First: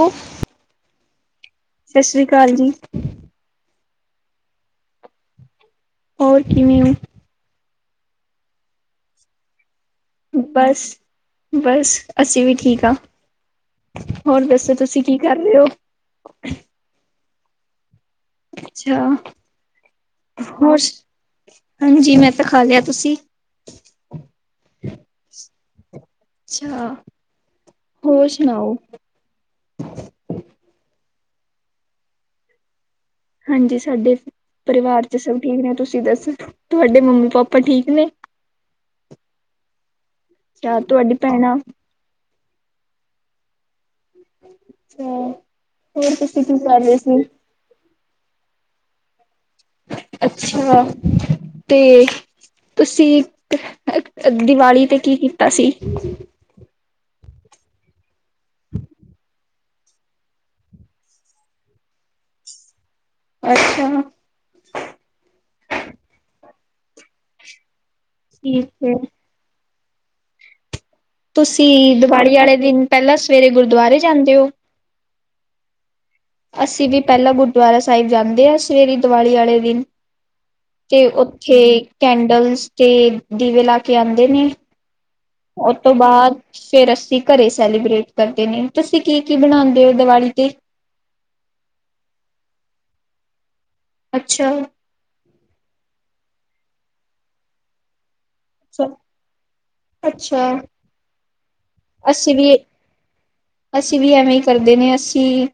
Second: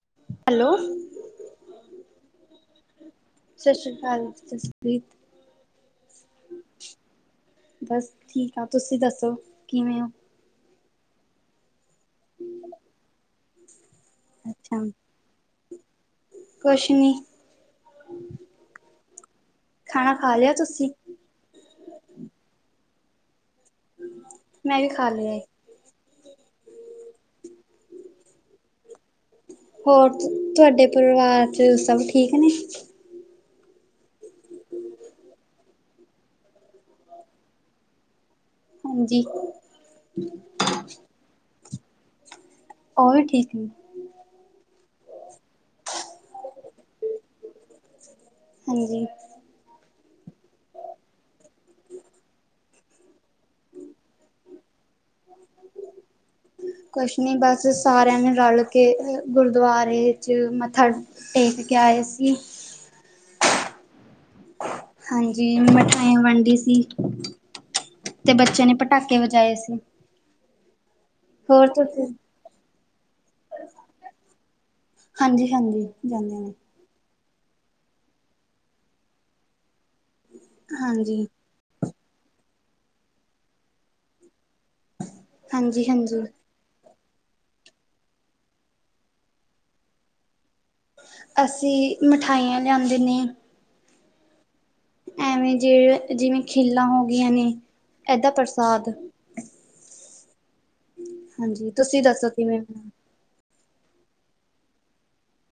Hello hello! Sat Sri ਅਕਾਲ ਜੀ! ਹਾਂਜੀ। ਸਪ੍ਰੀਤ ਹੋਰ, ਕਿਵੇੇਂ ਓ? ਬਸ ਠੀਕ ਆ। ਤੁਸੀਂ ਦੱਸੋ, ਕਿਵੇਂ ਓ? ਬਸ-ਬਸ। ਅਸੀ ਵੀ ਠੀਕ ਹਾਂ। ਹੋਰ ਦੱਸੋ, ਤੁਸੀਂ ਕੀ ਕਰ ਰਹੇ ਹੋ? ਕੁਸ਼ ਨੀ। ਅੱਛਾ। ਖਾਣਾ ਖਾ ਲਿਆ ਹੋਰ, ਤੁਸੀਂ ਹਾਂਜੀ ''ਮੈਂ ਤਾਂ, ਖਾਲਿਆ ਤੁਸੀ? ਮੈਂ, ਵੀ, ਖਾ ਲਿਆ ਏ। ਅੱਛਾ! ਹੋਰ ਸੁਣਾਓ? ਹੋਰ, ਤੁਹਾਡੇ ਪਰਿਵਾਰ'ਚ ਸਭ ਠੀਕ ਨੇ? ਹਾਂਜੀ। ਸਾਡੇ ਪਰਿਵਾਰ'ਚ ਸਭ ਠੀਕ ਨੇ। ਤੁਸੀਂ ਦੱਸੋ ਤੁਹਾਡੇ ਮੰਮੀ-ਪਾਪਾ ਠੀਕ ਨੇ? ਹਾਂਜੀ। ਚਾਰ, ਤੁਹਾਡੀ ਭੈਣਾ ਉਹ ਵੀ, ਠੀਕ ਨੇ। ਅ ਹੋਰ, ਤੁਸੀ ਕੀ ਕਰ ਰਹੇ ਸੀ? ਹਾਂਜੀ। ਅੱਛਾ! ਤੇ, ਤੁਸੀ ਦੀਵਾਲੀ ਤੇ, ਕੀ ਕੀਤਾ ਸੀ? ਕੁਛ ਨੀ, ਬਸ ਸਾਰਿਆਂ ਨੇ ਰੱਲ੍ਹਕੇ ਗੁਰਦੁਆਰੇ 'ਚ ਮੱਥਾ ਟੇਕ ਕੇ ਆਏ ਸੀ। ਅੱਛਾ! ਹਾਂਜੀ ਮਿਠਾਈਆਂ ਵੰਡੀ ਸੀ ਤੇ ਬੱਚਿਆ ਠੀਕ ਨੇ, ਹੈ ਭਟਾਕੇ ਵਜਾਏ ਸੀ। ਤੁਸੀਂ, ਦੀਵਾਲੀ ਵਾਲੇ ਦਿਨ ਪਹਿਲਾਂ ਸਵੇਰੇ ਗੁਰਦੁਆਰੇ ਜਾਂਦੇ ਹੋ। ਹਾਂਜੀ- ਹਾਂਜੀ, ਜਾਂਨੇ ਆ। ਅਸੀਂ ਵੀ ਪਹਿਲਾਂ ਗੁਰਦੁਆਰਾ ਸਾਹਿਬ ਜਾਂਦੇ ਆ, ਸਵੇਰੇ ਦੀਵਾਲੀ ਵਾਲੇ ਦਿਨ, ਤੇ ਹਾਂਜੀ। ਉੱਥੇ ਕੈਂਡਲਸ ਤੇ, ਦੀਵੇ ਲਾਕੇ ਆਦੇ ਨੇ। ਉਹ ਤੋਂ, ਹਾਂਜੀ-ਹਾਂਜੀ ਬਾਅਦ ਫਿਰ ਅਸ ਘਰੇ ਸੈਲੀਬ੍ਰੇਟ ਕਰਦੇ ਨੇ। ਤੁਸੀਂ ਕੀ-ਕੀ ਬਣਾਂਦੇ ਹੋ ਦਿਵਾਲੀ ਤੇ? ਅਸੀਂ ਮਠਾਈਆਂ ਲਿਆਂਦੇ ਨੇ ਅੱਛਾ! ਐਵੇਂ ਜਿ, ਜਿਵੇਂ ਖਿੱਲਾਂ ਹੋ ਗਈਆਂ ਨੇ। ਇਹਦਾ ਅੱਛਾ ਪ੍ਰਸਾਦ। ਅੱਛਾ। ਹਾਂਜੀ। ਤੁਸੀਂ ਦੱਸੋ ਅਸੀਂ ਵੀ ਕਿਵੇਂ? ਅਸੀਂ ਵੀ ਐਵੇਂ ਕਰਦੇ ਨੇ, ਅਸੀਂ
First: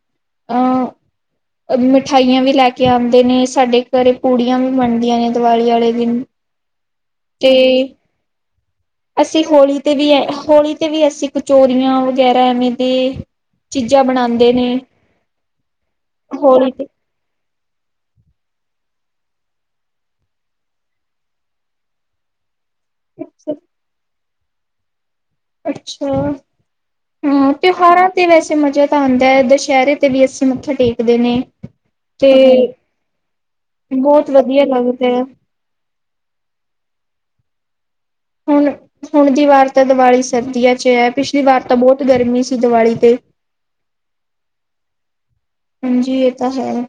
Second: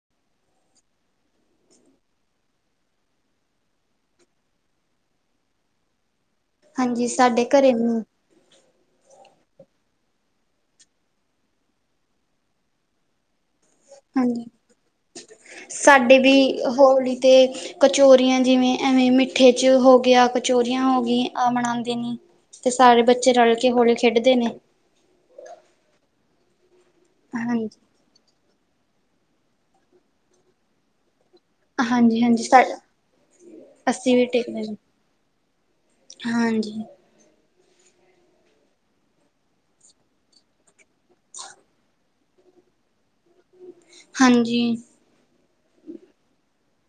ਅ ਮਿਠਾਈਆਂ ਵੀ ਲੈਕੇ ਆਂਦੇ ਨੇ, ਸਾਡੇ ਘਰੇ ਪੂੜੀਆਂ ਵੀ ਬਣਦੀਆਂ ਨੇ, ਦੀਵਾਲੀ ਵਾਲੇ ਦਿਨ। ਹਾਂਜੀ, ਸਾਡੇ ਘਰੇ ਤੇ ਨੀ ਅਸੀਂ ਹੋਲ੍ਹੀ ਤੇ, ਵੀ, ਅ, ਹੋਲ੍ਹੀ ਤੇ, ਵੀ ਅਸੀਂ ਕਚੋਰੀਆਂ ਵਗੈਰਾ ਐਵੇਂ ਦੇ ਚੀਜ਼ਾਂ ਹਾਂਜੀ। ਬਣਾਉਂਦੇ ਨੇ ਸਾਡੇ ਵੀ ਹੋਡੀ ਤੇ ਕਚੋਰੀਆਂ ਜਿਵੇਂ, ਐਵੇਂ ਮਿੱਠੇ'ਚ ਹੋ ਗਿਆ, ਕਚੋਰੀਆਂ ਹੋ ਗਈਂ। ਆ ਮਨਾਦੇ ਨੀ। ਤੇ, ਸਾਰੇ ਬੱਚੇ ਰਲ ਕੇ, ਹੋਲੀ ਖੇਡਦੇ ਨੇ। ਅੱਛਾ, ਆ ਹਾਂਜੀ ਤਿਉਹਾਰਾਂ ਤੇ ਵੈਸੇ ਮਜ਼ੇ ਨੇ। ਆਉਂਦਾ, ਦੁਸਹਿਰੇ ਤੇ ਵੀ ਅਸੀਂ ਮੱਥਾ ਟੇਕਦੇ ਨੇ ਤੇ ਹਾਂਜੀ--ਹਾਂਜੀ ਸਾਆ। ਅੱਸੀ ਵੀ, ਬਹੁਤ ਟੇਕਦੇ ਵਧੀਆ ਲੱਗਦਾ ਹੈ ਹਾਹਾਂ ਜੀ। ਹੁਣ ਹੁਣ ਕੀ ਵਾਰ ਤਾਂ ਦੀਵਾਲੀ ਸਰਦੀਆਂ ਚ ਹੈ ਪਿਛਲੀ ਵਾਰ ਤਾਂ ਬਹੁਤਅ ਗਰਮੀ ਸੀ, ਦੀਵਾਲੀ ਤੇ। ਹਾਂਜੀ। ਹਾਂਜੀ, ਇਹ ਤਾਂ ਹੈ।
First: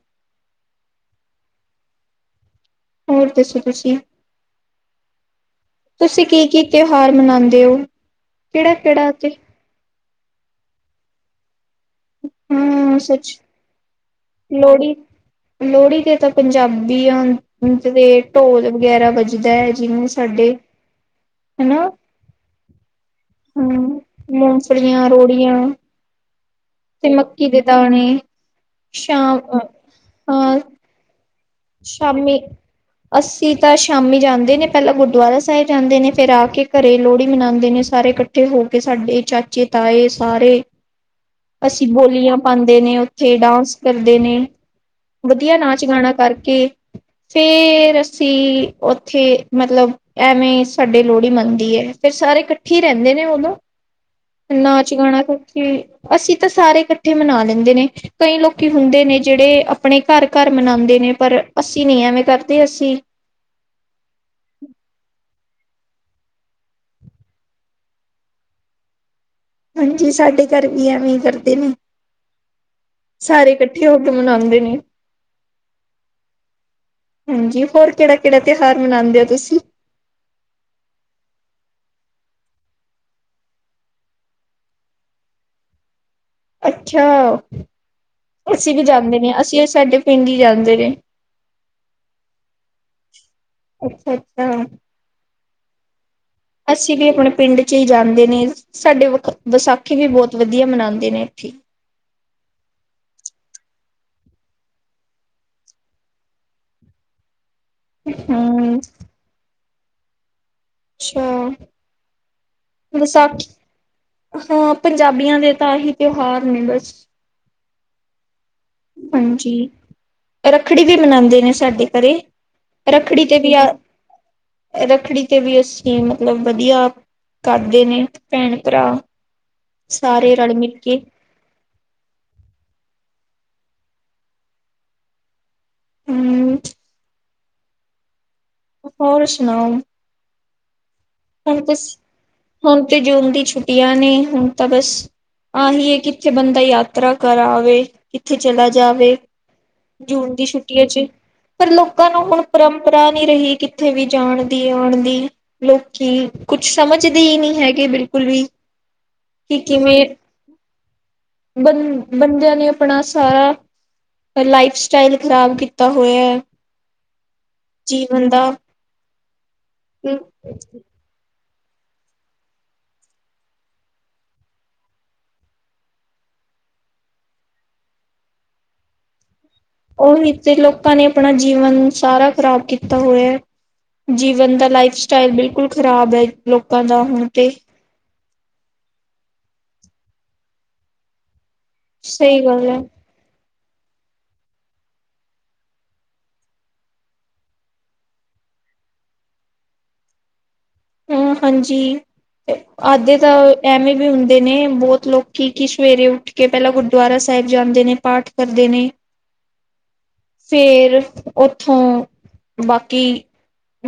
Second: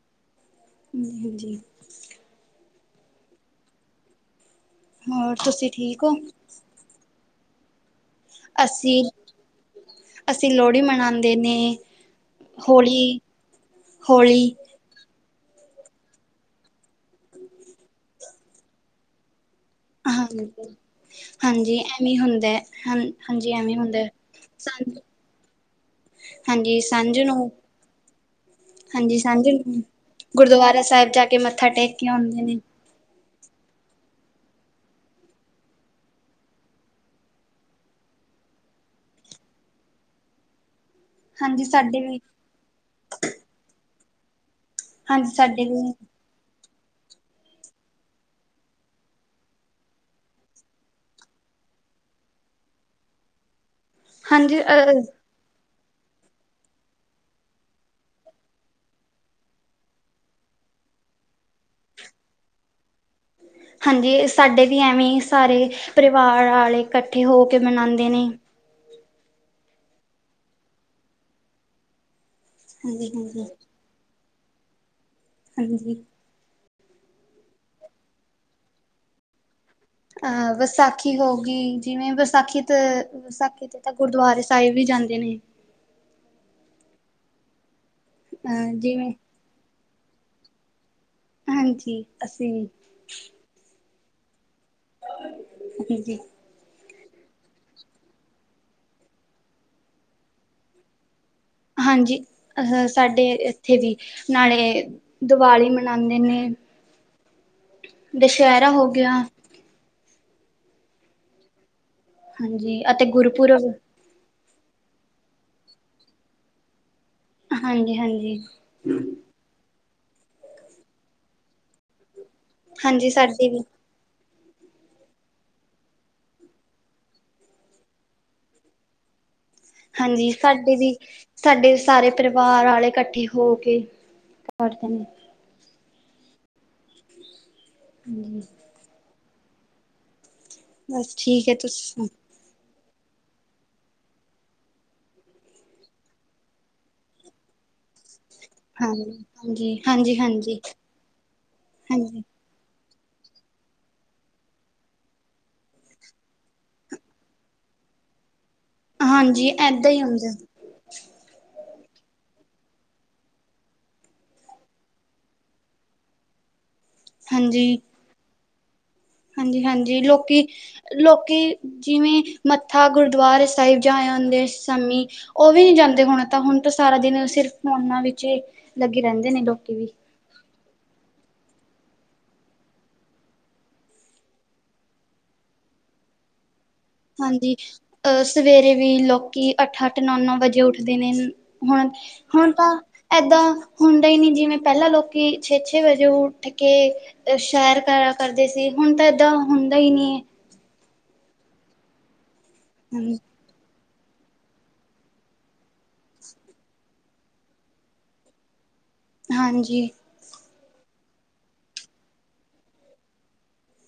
ਹਾਂਜੀ ਹਾਂਜੀ। ਹੋਰ ਦੱਸੋ ਤੁਸੀਂ? ਹੋਰ ਤੁਸੀਂ ਠੀਕ ਹੋ? ਮਨਾਂਦੇ ਓ, ਅਸੀਂ ਕਿਹੜਾ--ਕਿਹੜਾ ਅਸੀਂ ਲੋਹੜੀ ਮਨਾਉਂਦੇ ਨੇ ਹੋਲੀ ਹਾਂ ਸੱਚ ਹੋਲੀ ਲੋਹੜੀ। ਲੋਹੜੀ, ਦੇ ਤੇ ਪੰਜਾਬੀਆ, ਦੇ ਢੋਲ ਵਗੈਰਾ ਵਜਦੇ ਜਦਾ [inaudible] ਹੈ ਜਿਹਨੂੰ ਸਾਡੇ ਹਾਂਜੀ ਹਾਂਜੀ ਹਨਾ ਐਵੇਂ ਹੁੰਦਾ ਹਾਂ [unintelligible] ਹਾਂਜੀ ਹੁ ਐਵੇਂ ਹੁੰਦਾ ਸਾਂਝ ਮੂੰਗਫਲੀਆਂ, ਰੇਵੜੀਆਂ ਹਾਂਜੀ ਤੇ ਸਾਂਝ ਨੂੰ ਮੱਕੀ, ਦੇ ਦਾਣੇ ਹਾਂਜੀ, ਸ਼ਾਮ ਸ਼ਾਮੀ ਹਾਂ ਗੁਰਦੁਆਾਰਾ ਸਾਹਿਬ, ਜਾ ਕੇ ਮੱਥਾ ਟੇਕ, ਕੇ ਆਉਦੇ ਨੇ। ਅਸੀਂ ਤਾਂ, ਸ਼ਾਮੀ ਜਾਂਦੇ ਨੇ ਪਹਿਲਾਂ ਗੁਰਦੁਆਰਾ ਸਾਹਿਬ, ਜਾਂਦੇ ਨੇ ਫਿਰ, ਆ ਕੇ ਘਰੇ ਲੋਹੜੀ ਮਨਾਉਂਦੇ ਨੇ ਸਾਰੇ। ਇਕੱਠੇ ਹੋ ਕੇ, ਸਾਡੇ ਚਾਚੇ ਤਾਏ ਸਾਰੇ ਹਾਂਜੀ ਅਸੀਂ, ਸਾਡੇ ਵੀ ਬੋਲੀਆਂ ਪਾਉਂਦੇ ਨੇ, ਉੱਥੇ ਡਾਂਸ ਕਰਦੇ ਨੇ ਹਾਂਜੀ ਵਧੀਆ, ਸਾਡੇ ਨਾਚ ਵੀ ਗਾਣਾ ਕਰਕੇ ਫੇਰ ਅਸੀਂ ਉੱਥੇ ਮਤਲਬ ਐਵੇਂ ਸਾਡੇ ਲੋਹੜੀ, ਮੰਨਦੀ ਹੈ ਫਿਰ ਸਾਰੇ ਇਕੱਠੀ ਰਹਿੰਦੇ ਨੇ ਉਨੂੰ, ਹਾਂਜੀ ਨਾਚ ਅ ਗਾਣਾ ਇਕੱਠੇ ਅਸੀਂ ਤਾਂ ਸਾਰੇ ਇਕੱਠੇ ਮਨਾ ਲੈਂਦੇ ਨੇ, ਕਈ ਲੋਕੀ ਹੁੰਦੇ ਨੇ, ਜਿਹੜੇ ਆਪਣੇ ਘਰ ਘਰ ਮਨਾਉਂਦੇ ਨੇ। ਪਰ ਅਸੀਂ ਨਈ, ਐਵੇਂ ਕਰਦੇ ਅੱਸੀਂ ਹਾਂਜੀ, ਸਾਡੇ ਵੀ ਐਵੇਂ ਸਾਰੇ ਪਰਿਵਾਰ ਆਲੇ, ਇਕੱਠੇ ਹੋ ਕੇ ਮਨਾਉਂਦੇ ਨੇਏ। ਹਾਂਜੀ, ਸਾਡੇ ਘਰ ਵੀ ਐਵੇਂ ਹੀ ਕਰਦੇ ਨੇ। ਹਾਂਜੀ ਹਾਂਜੀ। ਸਾਰੇ [inaudible] ਇਕੱਠੇ ਹੋ ਮਨਾਉਂਦੇ ਨੇ? ਹਾਂਜੀ। ਹਾਂਜੀ, ਹੋਰ ਕਿਹੜਾ ਕਿਹੜਾ ਤਿਉਹਾਰ, ਮਨਾਉਂਦੇ ਹੋ ਤੁਸੀਂ? ਅਹ ਵਿਸਾਖੀ ਹੋ ਗਈ, ਜਿਵੇਂ ਵਿਸਾਖੀ ਤੇ ਤਾਂ ਗੁਰਦੁਆਰੇ ਸਾਹਿਬ, ਵੀ ਜਾਂਦੇ ਨੇ? [inaudible] ਅੱਛਾ ਅ ਅਸੀਂ ਵੀ ਜਿਵੇਂ ਜਾਂਦੇ ਨੇ ਅਸੀਂ ਸਾਡੇ ਪਿੰਡ ਹੀ ਜਾਂਦੇ ਨੇ। ਹਾਂਜੀ, ਅਸੀਂ ਵੀ ਅੱਛਾ-ਅੱਛਾ। ਜੀ ਜੀ। ਅਸੀਂ ਵੀ, ਆਪਣੇ ਪਿੰਡ ਚ ਹੀ ਜਾਂਦੇ ਨੇ, ਸਾਡੇ ਵਿਸਾਖੀ, ਵੀ ਬਹੁਤ ਵਧੀਆ ਮਨਾਉਂਦੇ ਨੇ। ਹਾਂਜੀ, ਅਹ ਸਾਡੇ ਇੱਥੇ ਵੀ, ਨਾਲੇ ਦੀਵਾਲੀ ਮਨਾਉਂਦੇ ਨੇ [unintelligible] ਦੱਸਹਿਰਾ ਹਮ ਹੋ ਗਿਆ ਅੱਛਾ? ਹਾਂਜੀ, ਅਤੇ ਵਿਸਾਖੀ ਗੁਰਪੁਰਬ। ਹਾਂ, ਪੰਜਾਬੀਆਂ ਦੇ ਤਾਂ, ਆਹੀ ਤਿਉਹਾਰ ਨੇ ਬਸ। ਹਾਂਜੀ--ਹਾਂਜੀ। ਹਾਂਜੀ, ਰੱਖੜੀ ਵੀ ਮਨਾਉਂਦੇ ਨੇ, ਸਾਡੇ ਘਰੇ। ਹਾਂਜੀ ਰੱਖੜੀ ਤੇ ਸਾਡੇ ਵੀ ਆ ਰੱਖੜੀ ਤੇ ਵੀ ਅਸੀਂ ਮਤਲਬ ਵਧੀਆ। ਕਰਦੇ ਨੇ ਭੈਣ ਭਰਾ, ਹਾਂਜੀ, ਸਾਰੇ ਰਲ ਸਾਡੇ ਮਿਲ ਵੀ ਕੇ ਸਾਡੇ ਸਾਰੇ ਪਰਿਵਾਰ ਆਲੇ ਇਕੱਠੇ। ਹੋ ਕੇ ਕਰਦੇ ਨੇ, ਹੁੰ, ਹਾਂਜੀ ਹੋਰ ਸੁਣਾਓ? ਬਸ ਠੀਕ ਹੈ, ਹੁਣ ਤੁਸੀਂ ਤੁਸ ਸੁਣਾਓ? ਹੁਣ ਤੇ ਜੁਨ ਦੀ ਛੁੱਟੀਆਂ ਨੇ ਹੁਣ ਤਾਂ ਬਸ, ਆਹੀ ਕਿੱਥੇ ਬੰਦਾ ਯਾਤਰਾ ਕਰਾਵੇ। ਉੱਥੇ ਚਲਾ ਜਾਵੇ, ਹਾਂਜੀ ਹਾਂਜੀ ਹਾਂਜੀ ਜੂਨ ਦੀ ਹਾਂਜੀ ਛੁੱਟੀਆਂ ਚ ਪਰ ਲੋਕਾਂ ਨੂੰ ਹਾਂਜੀ ਹੁਣ ਘਰਾ ਨਹੀਂ ਰਹੀ ਕਿੱਥੇ ਵੀ ਜਾਣ ਦੀ ਆਣ ਦੀ ਲੋਕ, ਕਿ ਕੁਛ ਸਮਝਦੇ ਹੀ ਨਹੀਂ ਹੈਗੇ, ਬਿਲਕੁਲ ਵੀ ਹਾਂਜੀ ਕਿ ਏਦਾਂ ਹੀ ਕਿਵੇਂ ਹੁੰਦਾ। ਬੰ ਬੰਦਿਆਂ ਨੇ ਆਪਣਾ ਸਾਰਾ, ਲਾਈਫ ਸਟਾਈਲ ਖ਼ਰਾਬ ਕੀਤਾ ਹੋਇਆ ਹੈ, ਹਾਂਜੀ ਜੀਵਨ ਦਾ ਹਾਂਜੀ-ਹਾਂਜੀ, ਲੋਕੀ-ਲੋਕੀ ਜਿਵੇਂ ਮੱਥਾ ਗੁਰਦੁਆਰੇ ਸਾਹਿਬ ਜਾਂ ਆਦੇ ਸੀ, ਸ਼ਾਮੀ ਉਹ ਵੀ ਨੀ ਜਾਂਦੇ ਹੋਣ ਤਾਂ ਹੁਣ। ਸਾਰਾ ਦਿਨ ਸਿਰਫ ਫੋਨਾਂ ਵਿੱਚ ਲੱਗੇ ਰਹਿੰਦੇ ਨੇ ਲੋਕ, ਉਹੀ ਤੇ ਲੋਕਾਂ ਨੇ ਆਪਣਾ ਜੀਵਨ ਸਾਰਾ ਖ਼ਰਾਬ ਕੀਤਾ ਹੋਇਆ। ਜੀਵਨ ਦਾ ਲਾਈਫ ਸਟਾਈਲ ਬਿਲਕੁਲ ਖ਼ਰਾਬ ਹੈ ਲੋਕਾਂ ਦਾ ਹੁਣ ਤੇ ਹਾਂਜੀ ਅਹ ਸਵੇਰੇ ਵੀ ਲੋਕੀ ਅੱਠ-ਅੱਠ ਨੌ-ਨੌ ਵਜੇ ਉੱਠਦੇ ਨੇ, ਸਹੀ ਹੁਣ-ਹੁਣ ਗੱਲ ਤਾਂ ਹੈ ਏਦਾਂ, ਹੁੰਦਾ ਹੀ ਨਹੀਂ ਜਿਵੇਂ, ਪਹਿਲਾਂ ਲੋਕੀ ਛੇ-ਛੇ ਵਜੇ ਉੱਠ ਕੇ ਸ਼ੈਰ ਕਰਾ ਕਰਦੇ ਸੀ। ਹੁਣ ਤਾਂ ਏਦਾਂ ਹੁੰਦਾ ਹੀ ਨਹੀਂ, ਹੁੰ, ਹਾਂਜੀ ਤੇ ਆੱਧੇ ਹਾਂਜੀ ਤਾਂ ਐਵੇਂ ਵੀ ਹੁੰਦੇ ਨੇ ਬਹੁਤ ਲੋਕ ਕਿ ਸਵੇਰੇ ਉੱਠ ਕੇ ਪਹਿਲਾਂ ਗੁਰਦੁਆਰਾ ਸਾਹਿਬ ਜਾਂਦੇ ਨੇ ਪਾਠ ਕਰਦੇ ਨੇ, ਹਾਂਜੀ, ਫੇਰ ਉੱਥੋਂ ਬਾਕੀ,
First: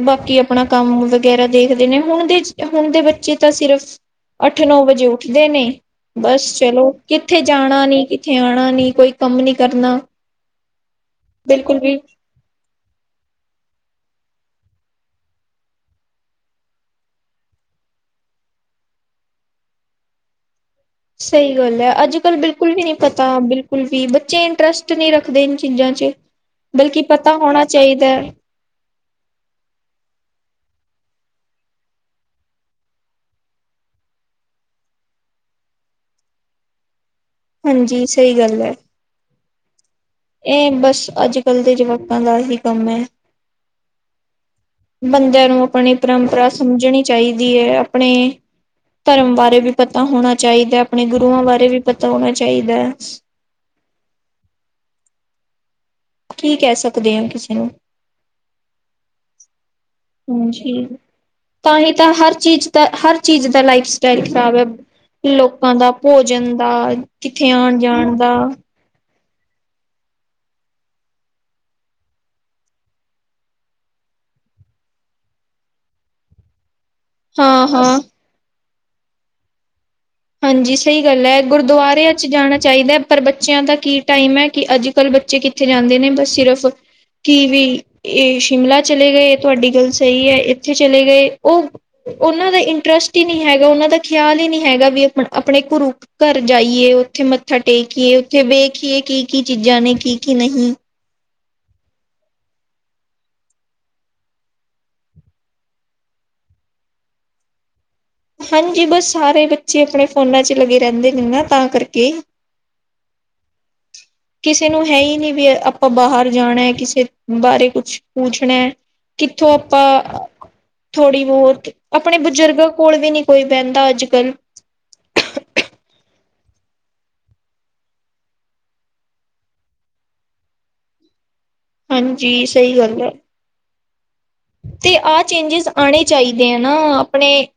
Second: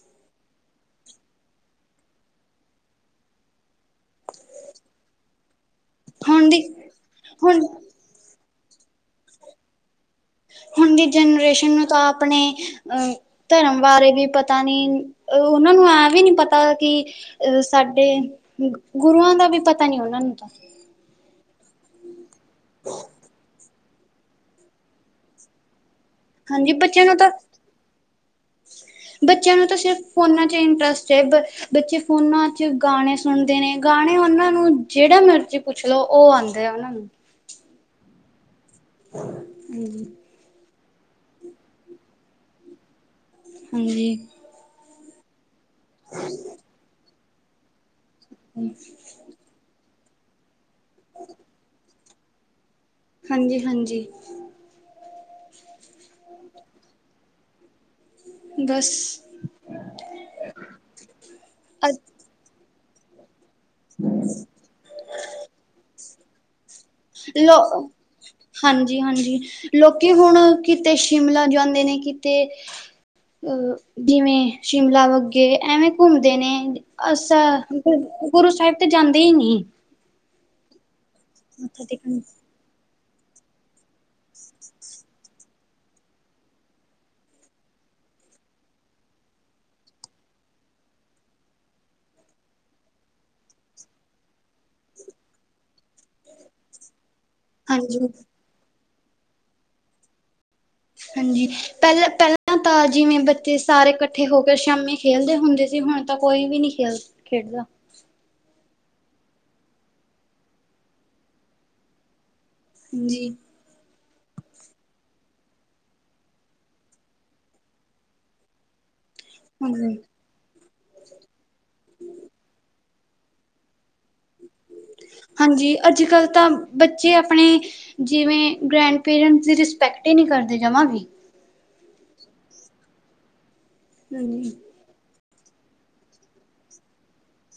ਬਾਕੀ ਆਪਣਾ ਕੰਮ ਵਗੈਰਾ ਦੇਖਦੇ, ਨੇ ਹੁਣ ਦੇ ਹੁਣ ਦੇ ਬੱਚੇ ਤਾਂ ਸਿਰਫ ਅੱਠ ਨੌ ਵਜੇ ਉੱਠਦੇ ਨੇ ਹੁਣ ਬਸ ਦੀ ਚਲੋ ਕਿੱਥੇ ਹੁਣ ਜਾਣਾ ਨੀ ਕਿੱਥੇ ਆਣਾਵ ਨੀ ਕੋਈ ਕੰਮ ਨੀ ਕਰਨਾ, ਹੁਣ ਦੀ ਜਨਰੇਸ਼ਨ ਬਿਲਕੁਲ ਨੂੰ ਵੀ ਤਾਂ ਆਪਣੇ ਅ ਧਰਮ ਬਾਰੇ ਵੀ ਪਤਾ ਨੀ, ਉਹਨਾਂ ਨੂੰ ਐ ਵੀ ਨੀ ਪਤਾ ਕਿ ਸਾਡੇ, ਗੁਰੂਆਂ ਦਾ ਵੀ ਪਤਾ ਨੀ ਉਹਨਾਂ ਨੂੰ ਤਾਂ, ਸਹੀ ਗੱਲ ਹੈ, ਅੱਜ-ਕੱਲ ਬਿਲਕੁਲ ਵੀ ਨੀ ਪਤਾ ਬਿਲ ਕੁੁਲ ਵੀ ਬੱਚੇ ਇੰਟਰਸਟ ਨਹੀਂ ਰੱਖਦੇ ਇਨ ਚੀਜ਼ਾਂ ਚ, ਹਾਂਜੀ, ਬਲਕਿ ਬੱਚਿਆਂ ਨੂੰ ਤਾਂ ਪਤਾ ਹੋਣਾ ਚਾਹੀਦਾ ਹੈ। ਬੱਚਿਆਂ ਨੂੰ ਤਾਂ ਸਿਰਫ ਫੋਨਾਂ ਚ ਇੰਟਰਸਟ ਚ ਬੱਚੇ ਫੋਨਾਂ ਚ ਗਾਣੇ ਸੁਣਦੇ ਨੇ ਗਾਣੇ, ਉਹਨਾਂ ਨੂੰ ਜਿਹੜਾ ਮਰਜ਼ੀ ਪੁੱਛ ਲਓ। ਉਹ ਆਉਂਦੇ ਆ ਉਹਨਾਂ ਨੂੰ, ਹਾਂਜੀ ਸਹੀ ਗੱਲ ਹੈ, [inaudible] ਬਸ ਅੱਜ-ਕੱਲ੍ਹ ਦੇ ਜਵਾਕਾਂ ਦਾ ਹੀ ਕੰਮ ਹੈ। ਹਾਂਜੀ, ਬੰਦਿਆਂ ਨੂੰ ਆਪਣੀ ਪਰੰਪਰਾ ਸਮਝਣੀ ਚਾਹੀਦੀ ਹੈ, ਆਪਣੇ ਧਰਮ ਬਾਰੇ ਵੀ, ਪਤਾ ਹੋਣਾ ਚਾਹੀਦਾ, ਆਪਣੇ ਗੁਰੂਆਂ ਬਾਰੇ ਵੀ ਪਤਾ ਹੋਣਾ ਚਾਹੀਦਾ ਹੈ। ਹਾਂਜੀ-ਹਾਂਜੀ, ਕੀ ਕਹਿ ਸਕਦੇ ਹੋ ਕਿਸੇ ਨੂੰ, ਬਸ ਹਾਜੀ ਤਾਂ ਹੀ ਤਾਂ ਹਰ ਚੀਜ਼, ਤਾਂ ਹਰ ਚੀਜ਼ ਦਾ ਲਾਈਫ ਸਟਾਈਲ ਖਰਾਬ ਹੈ ਲੋਕਾਂ ਦਾ ਭੋਜਨ ਦਾ ਕਿੱਥੇ ਆਉਣ ਲੋ ਜਾਣ ਦਾ ਹਾਂਜੀ ਹਾਂਜੀ ਲੋਕੀ ਹੁਣ ਕਿਤੇ ਸ਼ਿਮਲਾ ਜਾਂਦੇ ਨੇ ਕਿਤੇ ਅਹ ਜਿਵੇਂ ਸ਼ਿਮਲਾ ਵੱਗੇ ਐਵੇਂ ਘੁੰਮਦੇ ਨੇ ਅੱਛਾ ਹਾਂ-ਹਾਂ, ਗੁਰੂ ਸਾਹਿਬ ਤੇ ਜਾਂਦੇ ਹੀ ਨੀ। ਹਾਂਜੀ ਸਹੀ ਗੱਲ ਹੈ ਗੁਰਦੁਆਰਿਆਂ 'ਚ ਜਾਣਾ ਚਾਹੀਦਾ। ਪਰ ਬੱਚਿਆਂ ਦਾ ਕੀ ਟਾਈਮ ਹੈ ਕਿ ਅੱਜ ਕੱਲ੍ਹ ਬੱਚੇ ਕਿੱਥੇ ਜਾਂਦੇ ਨੇ ਬਸ ਸਿਰਫ ਕਿ ਵੀ ਇਹ ਸ਼ਿਮਲਾ ਚਲੇ ਗਏ ਤੁਹਾਡੀ ਗੱਲ ਸਹੀ ਹੈ ਇੱਥੇ ਚਲੇ ਗਏ ਉਹ ਉਹਨਾਂ ਦਾ ਇੰਟਰਸਟ ਹੀ ਨਹੀਂ ਹੈਗਾ ਉਹਨਾਂ ਦਾ ਖਿਆਲ ਹੀ ਨਹੀਂ ਹੈਗਾ ਵੀ ਆਪਣੇ ਗੁਰੂ ਘਰ ਜਾਈਏ ਉੱਥੇ ਮੱਥਾ ਹਾਂਜੀ ਟੇਕਏ ਉੱਥੇ ਵੇਖ ਦੇਖੀਏ ਕੀ- ਕੀ ਚੀਜ਼ਾਂ ਨੇ ਕੀ -ਕੀ ਨਹੀਂ। ਹਾਂਜੀ ਪਹਿਲ ਪਹਿਲਾਂ ਤਾਂ ਜਿਵੇਂ ਬੱਚੇ ਸਾਰੇ ਇਕੱਠੇ ਹੋ ਕੇ ਸ਼ਾਮੀ ਖੇਲਦੇ ਹੁੰਦੇ ਸੀ। ਹੁਣ ਤਾਂ ਕੋਈ ਵੀ ਨੀ ਖੇਲ ਖੇਡਦਾ। ਹਾਂਜੀ ਬਸ ਸਾਰੇ ਬੱਚੇ ਆਪਣੇ ਫੋਨਾਂ 'ਚ ਲੱਗੇ ਰਹਿੰਦੇ ਨੇ ਨਾ ਤਾਂ ਕਰਕੇ ਹਾਂਜੀ ਕਿਸੇ ਨੂੰ ਹੈ ਹੀ ਨਹੀਂ ਵੀ ਆਪਾਂ ਬਾਹਰ ਜਾਣਾ ਹੈ ਕਿਸੇ ਬਾਰੇ ਕੁਛ ਪੁੱਛਣਾ। ਕਿੱਥੋਂ ਹਾਂਜੀ ਆਪਾਂ ਥੋੜ੍ਹੀ ਬਹੁਤ ਆਪਣੇ ਬਜ਼ੁਰਗਾਂ ਕੋਲ ਵੀ ਨੀ ਕੋਈ ਬਹਿੰਦਾ ਅੱਜ ਕੱਲ੍ਹ ਹਾਂਜੀ ਅੱਜ ਕੱਲ ਤਾਂ ਬੱਚੇ ਆਪਣੇ ਜਿਵੇਂ ਗ੍ਰੈਂਡ ਪੇਰੈਂਟਸ ਦੀ ਰਿਸਪੈਕਟ ਹੀ ਨਹੀਂ ਕਰਦੇ ਜਾਵਾਂ ਵੀ ਹਾਂਜੀ ਸਹੀ ਗੱਲ ਹੈ। ਤੇ [unintelligible] ਆਹ ਚੇਂਜਿਸ ਆਉਣੇ ਚਾਹੀਦੇ ਆ ਨਾ ਆਪਣੇ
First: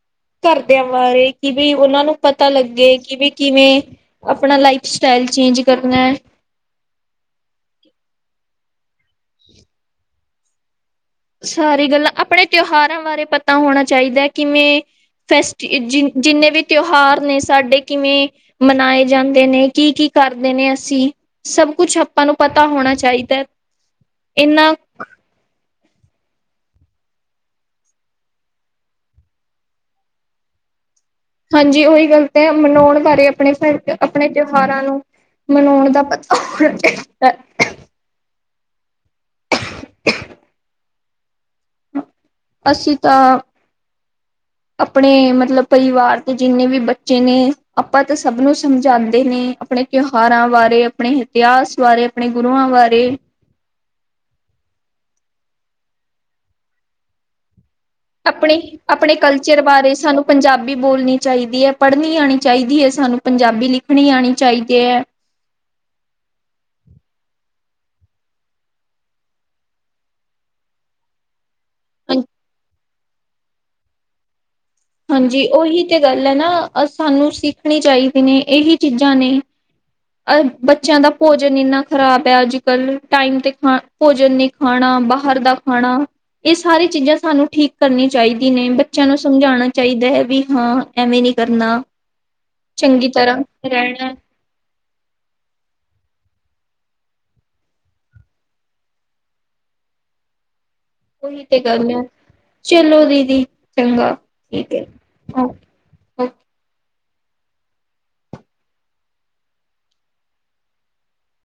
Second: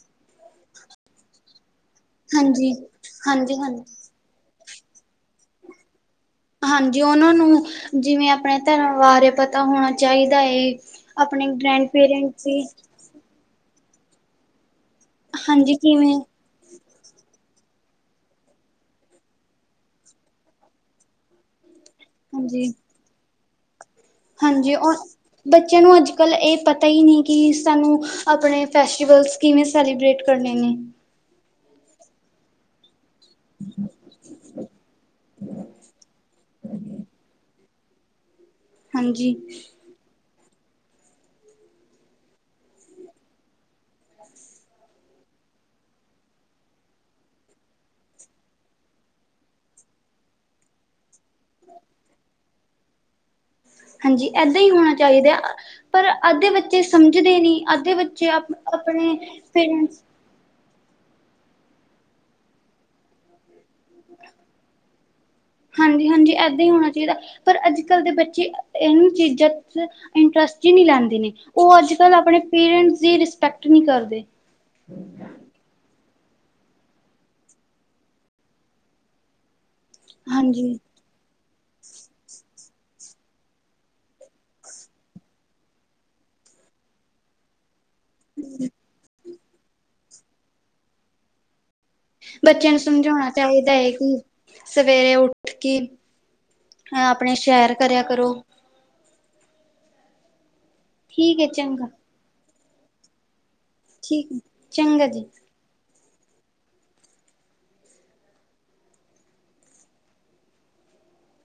ਘਰਦਿਆਂ ਬਾਰੇ ਕਿ ਵੀ ਉਹਨਾਂ ਨੂੰ ਪਤਾ ਹਾਂਜੀ ਲੱਗੇ ਕਿ ਵੀ ਹਾਂਜੀ ਕਿਵੇਂ, ਹਾਂਜੀ ਆਪਣਾ ਲਾਈਫ ਸਟਾਈਲ ਚੇਂਜ ਕਰਨਾ ਹੈ। ਨ ਬਾਰੇ ਪਤਾ ਹੋਣਾ ਚਾਹੀਦਾ ਏ। ਆਪਣੇ ਸਾਰੀ ਗ੍ਰੈਂਡ ਗੱਲਾਂ ਪੇਰੈਂਟਸ ਆਪਣੇ ਦੀ ਤਿਉਹਾਰਾਂ ਬਾਰੇ ਪਤਾ ਹੋਣਾ। ਚਾਹੀਦਾ ਕਿਵੇਂ ਫੈਸ ਹਾਂਜੀ ਕਿਵੇਂ ਜਿੰਨੇ ਵੀ ਤਿਉਹਾਰ ਨੇ। ਸਾਡੇ ਕਿਵੇਂ ਮਨਾਏ ਜਾਂਦੇ ਨੇ ਕੀ -ਕੀ ਕਰਦੇ ਨੇ ਅਸੀਂ ਸਭ ਕੁਛ ਆਪਾਂ ਨੂੰ ਪਤਾ ਹਾਂਜੀ ਹੋਣਾ ਚਾਹੀਦਾ। ਇਹਨਾਂ ਹਾਂਜੀ ਉਹ ਬੱਚ ਬੱਚਿਆਂ ਨੂੰ ਅੱਜ ਕੱਲ੍ਹ ਇਹ ਪਤਾ ਹੀ ਨਹੀਂ ਕਿ ਸਾਨੂੰ ਆਪਣੇ ਫੈਸਟੀਵਲਸ ਕਿਵੇਂ ਸੈਲੀਬ੍ਰੇਟ ਕਰਨੇ ਨੇ। ਹਾਂਜੀ ਉਹੀ ਗੱਲਤ ਹੈ ਮਨਾਉਣ ਬਾਰੇ ਆਪਣੇ ਫ ਆਪਣੇ ਤਿਉਹਾਰਾਂ ਨੂੰ ਮਨਾਉਣ ਦਾ ਪਤਾ [inaudible] ਹਾਂਜੀ ਅਸੀਂ ਤਾਂ ਆਪਣੇ ਮਤਲਬ ਪਰਿਵਾਰ ਦੇ ਜਿੰਨੇ ਵੀ ਬੱਚੇ ਨੇ ਆਪਾਂ ਤਾਂ ਸਭ ਨੂੰ ਸਮਝਾਉਂਦੇ ਨੇ। ਆਪਣੇ ਤਿਉਹਾਰਾਂ ਬਾਰੇ ਆਪਣੇ ਇਤਿਹਾਸ ਬਾਰੇ ਆਪਣੇ ਗੁਰੂਆਂ ਬਾਰੇ ਹਾਂਜੀ ਏਦਾਂ ਹੀ ਹੋਣਾ ਚਾਹੀਦਾ ਪਰ ਅੱਧੇ ਬੱਚੇ ਸਮਝਦੇ ਨਹੀਂ। ਅੱਧੇ ਬੱਚੇ ਆਪਣੇ -ਆਪਣੇ ਕਲਚਰ ਬਾਰੇ ਪੇਰੈਂਟਸ ਸਾਨੂੰ ਪੰਜਾਬੀ ਬੋਲਨੀ ਚਾਈਦੀ ਏ ਪੜ੍ਹਨੀ ਆਨੀ ਚਾਈਦੀ ਏ ਸਾਨੂੰ ਪੰਜਾਬੀ ਲਿਖ ਹਾਂਜੀ ਹਾਂਜੀ ਏਦਾਂ ਈ ਹੋਣਾ ਚਾਈਦਾ। ਪਰ ਅੱਜ-ਕਲ ਦੇ ਬੱਚੇ ਇਨ ਚੀਜ਼ਾਂ 'ਚ ਇੰਟਰਸਟ ਈ ਨੀ ਲੈਂਦੇ ਨੇ। ਔ ਅੱਜ-ਕਲ ਆਪਣੇ ਪੇਰੈਂਟਸ ਦੀ ਰਿਸਪੈਕਟ ਨੀ ਕਰਦੇ। ਹਾਂਜੀ ਉਹੀ ਤੇ ਗਲ ਏ ਨਾ ਸਾਨੂੰ ਸਿੱਖਣੀ ਚਾਹੀਦੀ ਨੇ ਏਹੀ ਚੀਜ਼ਾਂ ਨੇ। ਅ ਹਾਂਜੀ ਬੱਚਿਆਂ ਦਾ ਭੋਜ ਭੋਜਨ ਇੰਨਾ ਖ਼ਰਾਬ ਹੈ ਅੱਜ ਕੱਲ ਟਾਈਮ ਤੇ ਖਾ ਭੋਜਨ ਨੀ ਖਾਣਾ ਬਾਹਰ ਦਾ ਖਾਣਾ। ਏ ਸਾਰੀ ਚੀਜ਼ਾਂ ਸਾਨੂੰ ਠੀ ਕਰਨੀ ਚਾਹੀਦੀ ਨੇ, ਬੱਚਿਆਂ ਨੂੰ ਸਮਝਾਣਾ ਚਾਹੀਦਾ ਏ ਵੀ ਹਾਂ ਐਵੇਂ ਨੀ ਕਰਨਾ। ਬੱਚਿਆਂ ਨੂੰ ਚੰਗੀ ਸਮਝਾਉਣਾ ਤਰ੍ਹਾਂ ਚਾਹੀਦਾ ਹੈ ਰਹਿਣਾ ਕੀ ਸਵੇਰੇ ਉੱਠ ਕੇ ਅ-ਅਪਣੇ ਸ਼ੈਰ ਕਰਿਆ ਕਰੋ। ਠੀਕ ਉਹੀ ਹੈ ਤੇ ਚੰਗਾ ਗਲ ਏ, ਚਲੋ ਦੀਦੀ ਚੰਗਾ ਹੈ ਠੀਕ ਏ। ਚੰਗਾ ਜੀ। ਉਹ-ਉ